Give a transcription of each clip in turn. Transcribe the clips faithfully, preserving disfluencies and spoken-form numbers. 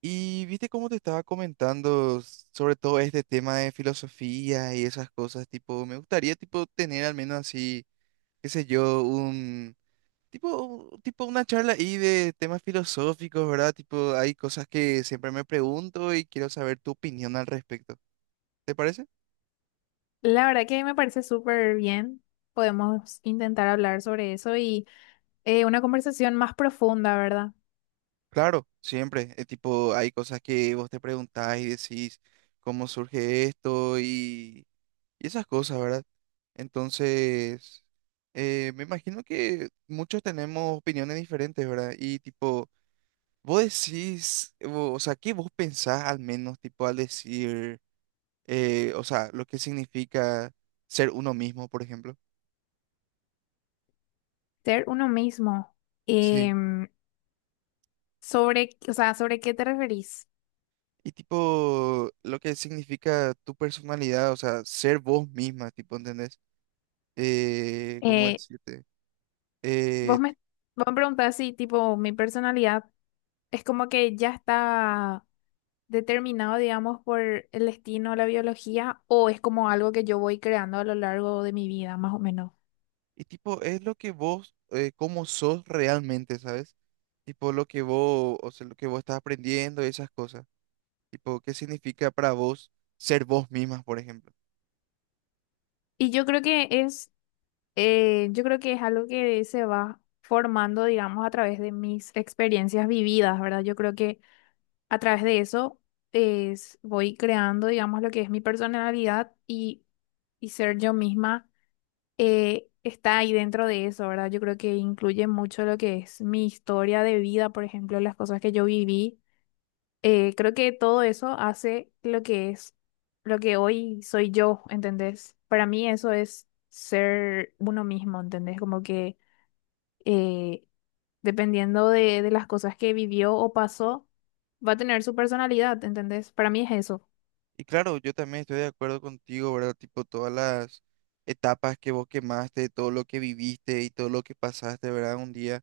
Y viste cómo te estaba comentando sobre todo este tema de filosofía y esas cosas, tipo, me gustaría tipo tener al menos así, qué sé yo, un tipo, tipo una charla ahí de temas filosóficos, ¿verdad? Tipo, hay cosas que siempre me pregunto y quiero saber tu opinión al respecto. ¿Te parece? La verdad que me parece súper bien. Podemos intentar hablar sobre eso y eh, una conversación más profunda, ¿verdad? Claro, siempre. Eh, tipo, hay cosas que vos te preguntás y decís cómo surge esto y y esas cosas, ¿verdad? Entonces, eh, me imagino que muchos tenemos opiniones diferentes, ¿verdad? Y tipo, vos decís, o, o sea, ¿qué vos pensás al menos, tipo, al decir, eh, o sea, lo que significa ser uno mismo, por ejemplo? Ser uno mismo. Sí. Em, sobre, o sea, ¿sobre qué te referís? Y tipo, lo que significa tu personalidad, o sea, ser vos misma, tipo, ¿entendés? Eh, ¿cómo Eh, decirte? Eh, vos me, vos me preguntás si, tipo, mi personalidad es como que ya está determinado, digamos, por el destino, la biología, o es como algo que yo voy creando a lo largo de mi vida, más o menos. y tipo, es lo que vos, eh, cómo sos realmente, ¿sabes? Tipo lo que vos, o sea, lo que vos estás aprendiendo, y esas cosas. Tipo, ¿qué significa para vos ser vos misma, por ejemplo? Y yo creo que es Eh, yo creo que es algo que se va formando, digamos, a través de mis experiencias vividas, ¿verdad? Yo creo que a través de eso es, voy creando, digamos, lo que es mi personalidad y, y ser yo misma eh, está ahí dentro de eso, ¿verdad? Yo creo que incluye mucho lo que es mi historia de vida, por ejemplo, las cosas que yo viví eh, Creo que todo eso hace lo que es, lo que hoy soy yo, ¿entendés? Para mí eso es ser uno mismo, ¿entendés? Como que eh, dependiendo de, de las cosas que vivió o pasó, va a tener su personalidad, ¿entendés? Para mí es eso. Y claro, yo también estoy de acuerdo contigo, ¿verdad? Tipo, todas las etapas que vos quemaste, todo lo que viviste y todo lo que pasaste, ¿verdad? Un día,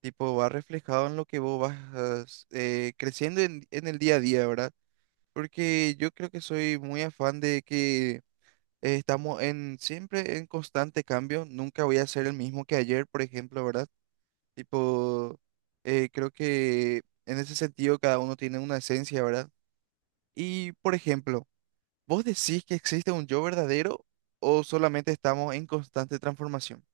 tipo, va reflejado en lo que vos vas eh, creciendo en, en el día a día, ¿verdad? Porque yo creo que soy muy afán de que eh, estamos en siempre en constante cambio. Nunca voy a ser el mismo que ayer, por ejemplo, ¿verdad? Tipo, eh, creo que en ese sentido cada uno tiene una esencia, ¿verdad? Y, por ejemplo, ¿vos decís que existe un yo verdadero o solamente estamos en constante transformación?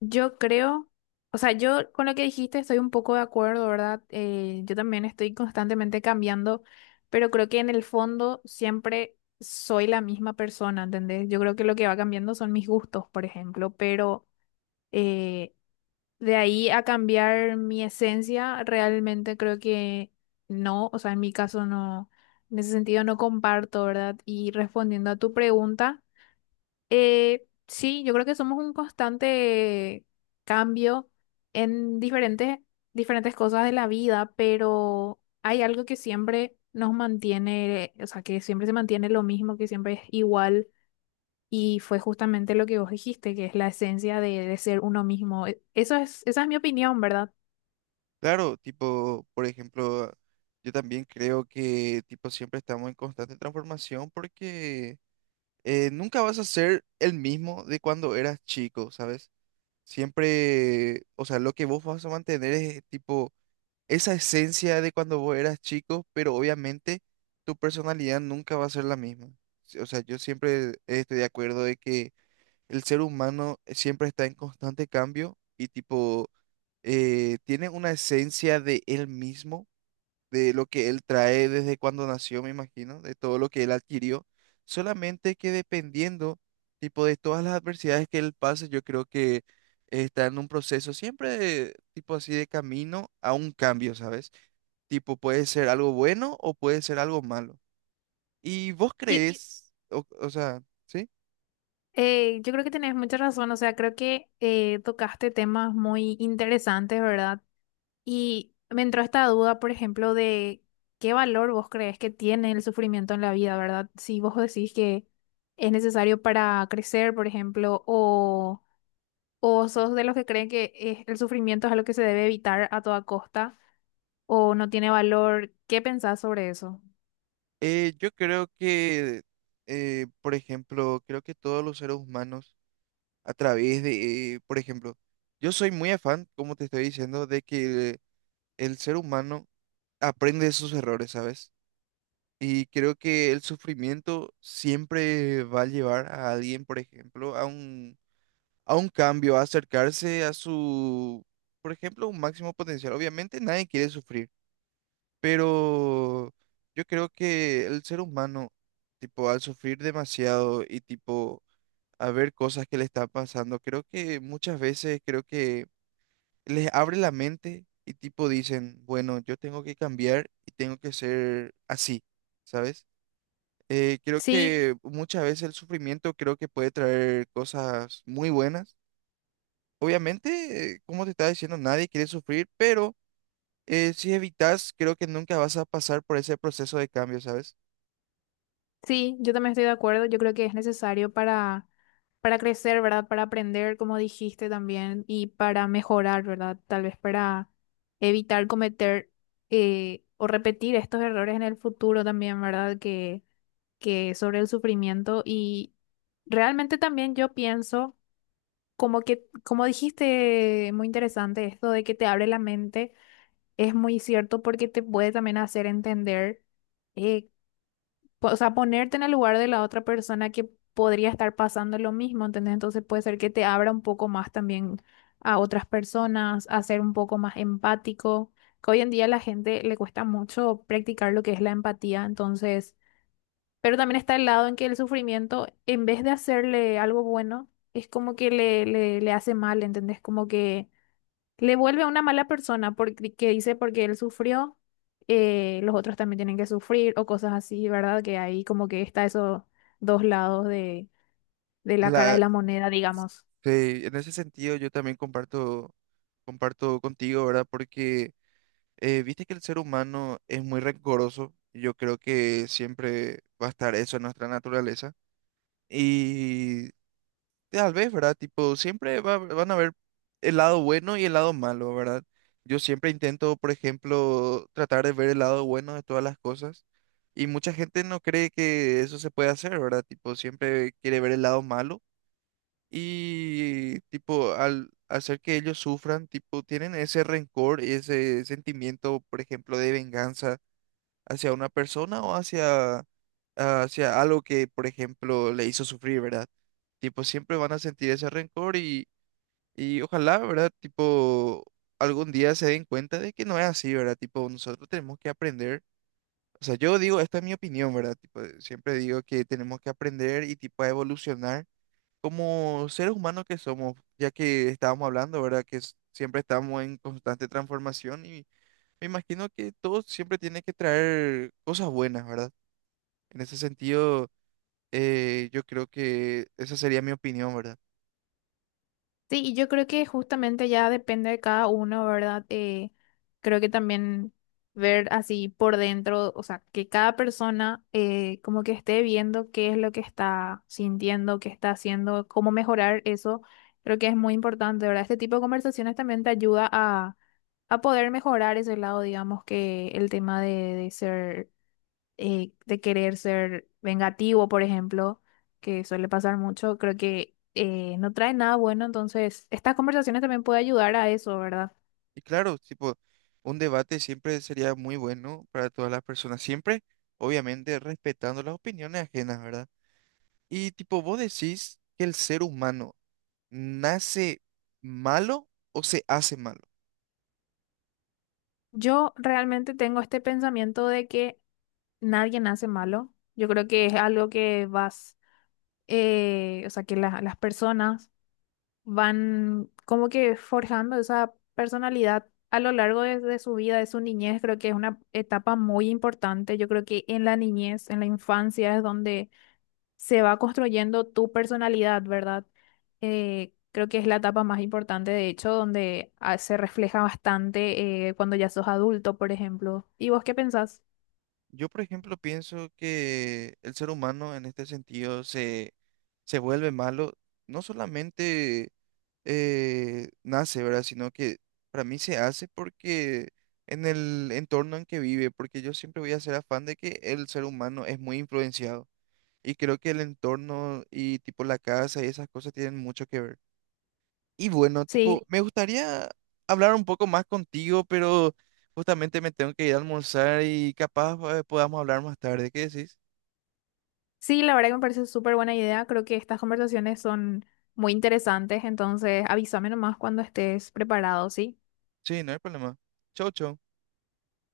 Yo creo, o sea, yo con lo que dijiste estoy un poco de acuerdo, ¿verdad? Eh, yo también estoy constantemente cambiando, pero creo que en el fondo siempre soy la misma persona, ¿entendés? Yo creo que lo que va cambiando son mis gustos, por ejemplo, pero eh, de ahí a cambiar mi esencia, realmente creo que no, o sea, en mi caso no, en ese sentido no comparto, ¿verdad? Y respondiendo a tu pregunta. Eh, sí, yo creo que somos un constante cambio en diferentes, diferentes cosas de la vida, pero hay algo que siempre nos mantiene, o sea, que siempre se mantiene lo mismo, que siempre es igual, y fue justamente lo que vos dijiste, que es la esencia de, de ser uno mismo. E- Eso es, esa es mi opinión, ¿verdad? Claro, tipo, por ejemplo, yo también creo que, tipo, siempre estamos en constante transformación porque eh, nunca vas a ser el mismo de cuando eras chico, ¿sabes? Siempre, o sea, lo que vos vas a mantener es, tipo, esa esencia de cuando vos eras chico, pero obviamente tu personalidad nunca va a ser la misma. Sí, o sea, yo siempre estoy de acuerdo de que el ser humano siempre está en constante cambio y tipo eh, tiene una esencia de él mismo, de lo que él trae desde cuando nació, me imagino, de todo lo que él adquirió, solamente que dependiendo tipo de todas las adversidades que él pase, yo creo que está en un proceso siempre de- tipo así de camino a un cambio, ¿sabes? Tipo, puede ser algo bueno o puede ser algo malo. ¿Y vos Y crees, o, o sea, sí? eh, yo creo que tenés mucha razón, o sea, creo que eh, tocaste temas muy interesantes, ¿verdad? Y me entró esta duda, por ejemplo, de qué valor vos crees que tiene el sufrimiento en la vida, ¿verdad? Si vos decís que es necesario para crecer, por ejemplo, o, o sos de los que creen que es- el sufrimiento es algo que se debe evitar a toda costa, o no tiene valor, ¿qué pensás sobre eso? Eh, yo creo que, eh, por ejemplo, creo que todos los seres humanos, a través de, eh, por ejemplo, yo soy muy afán, como te estoy diciendo, de que el ser humano aprende de sus errores, ¿sabes? Y creo que el sufrimiento siempre va a llevar a alguien, por ejemplo, a un a un cambio, a acercarse a su, por ejemplo, un máximo potencial. Obviamente nadie quiere sufrir, pero yo creo que el ser humano, tipo, al sufrir demasiado y tipo, a ver cosas que le están pasando, creo que muchas veces creo que les abre la mente y tipo dicen, bueno, yo tengo que cambiar y tengo que ser así, ¿sabes? Eh, creo Sí. que muchas veces el sufrimiento creo que puede traer cosas muy buenas. Obviamente, eh, como te estaba diciendo, nadie quiere sufrir, pero eh, si evitas, creo que nunca vas a pasar por ese proceso de cambio, ¿sabes? Sí, yo también estoy de acuerdo. Yo creo que es necesario para, para crecer, ¿verdad? Para aprender, como dijiste también, y para mejorar, ¿verdad? Tal vez para evitar cometer eh, o repetir estos errores en el futuro también, ¿verdad? Que, que sobre el sufrimiento. Y realmente también yo pienso, como que, como dijiste, muy interesante esto de que te abre la mente, es muy cierto porque te puede también hacer entender. eh, po- O sea, ponerte en el lugar de la otra persona que podría estar pasando lo mismo, ¿entendés? Entonces puede ser que te abra un poco más también a otras personas, a ser un poco más empático, que hoy en día a la gente le cuesta mucho practicar lo que es la empatía, entonces, pero también está el lado en que el sufrimiento, en vez de hacerle algo bueno, es como que le, le, le hace mal, ¿entendés? Como que le vuelve a una mala persona porque que dice porque él sufrió, eh, los otros también tienen que sufrir o cosas así, ¿verdad? Que ahí como que está esos dos lados de, de la cara de La, la moneda, digamos. sí, en ese sentido, yo también comparto, comparto contigo, ¿verdad? Porque eh, viste que el ser humano es muy rencoroso. Yo creo que siempre va a estar eso en nuestra naturaleza. Y tal vez, ¿verdad? Tipo, siempre va- van a haber el lado bueno y el lado malo, ¿verdad? Yo siempre intento, por ejemplo, tratar de ver el lado bueno de todas las cosas y mucha gente no cree que eso se puede hacer, ¿verdad? Tipo, siempre quiere ver el lado malo y, tipo, al hacer que ellos sufran, tipo, tienen ese rencor y ese sentimiento, por ejemplo, de venganza hacia una persona o hacia, hacia algo que, por ejemplo, le hizo sufrir, ¿verdad? Tipo, siempre van a sentir ese rencor y, y ojalá, ¿verdad? Tipo, algún día se den cuenta de que no es así, ¿verdad? Tipo, nosotros tenemos que aprender. O sea, yo digo, esta es mi opinión, ¿verdad? Tipo, siempre digo que tenemos que aprender y tipo a evolucionar como seres humanos que somos, ya que estábamos hablando, ¿verdad? Que s- siempre estamos en constante transformación y me imagino que todo siempre tiene que traer cosas buenas, ¿verdad? En ese sentido, eh, yo creo que esa sería mi opinión, ¿verdad? Sí, y yo creo que justamente ya depende de cada uno, ¿verdad? Eh, creo que también ver así por dentro, o sea, que cada persona eh, como que esté viendo qué es lo que está sintiendo, qué está haciendo, cómo mejorar eso, creo que es muy importante, ¿verdad? Este tipo de conversaciones también te ayuda a a poder mejorar ese lado, digamos, que el tema de, de ser, eh, de querer ser vengativo, por ejemplo, que suele pasar mucho, creo que eh, no trae nada bueno, entonces estas conversaciones también pueden ayudar a eso, ¿verdad? Y claro, tipo, un debate siempre sería muy bueno para todas las personas, siempre, obviamente, respetando las opiniones ajenas, ¿verdad? Y tipo, ¿vos decís que el ser humano nace malo o se hace malo? Yo realmente tengo este pensamiento de que nadie nace malo, yo creo que es algo que vas, eh, o sea, que la- las personas van como que forjando esa personalidad a lo largo de, de su vida, de su niñez. Creo que es una etapa muy importante. Yo creo que en la niñez, en la infancia, es donde se va construyendo tu personalidad, ¿verdad? Eh, creo que es la etapa más importante, de hecho, donde ah, se refleja bastante eh, cuando ya sos adulto, por ejemplo. ¿Y vos qué pensás? Yo, por ejemplo, pienso que el ser humano en este sentido se, se vuelve malo, no solamente eh, nace, ¿verdad? Sino que para mí se hace porque en el entorno en que vive, porque yo siempre voy a ser afán de que el ser humano es muy influenciado y creo que el entorno y tipo la casa y esas cosas tienen mucho que ver. Y bueno, tipo, sí, Sí, me gustaría hablar un poco más contigo, pero justamente me tengo que ir a almorzar y capaz eh, podamos hablar más tarde. ¿Qué decís? sí, la verdad que me parece súper buena idea. Creo que estas conversaciones son muy interesantes, entonces avísame nomás cuando estés preparado, ¿sí? Sí, no hay problema. Chau, chau.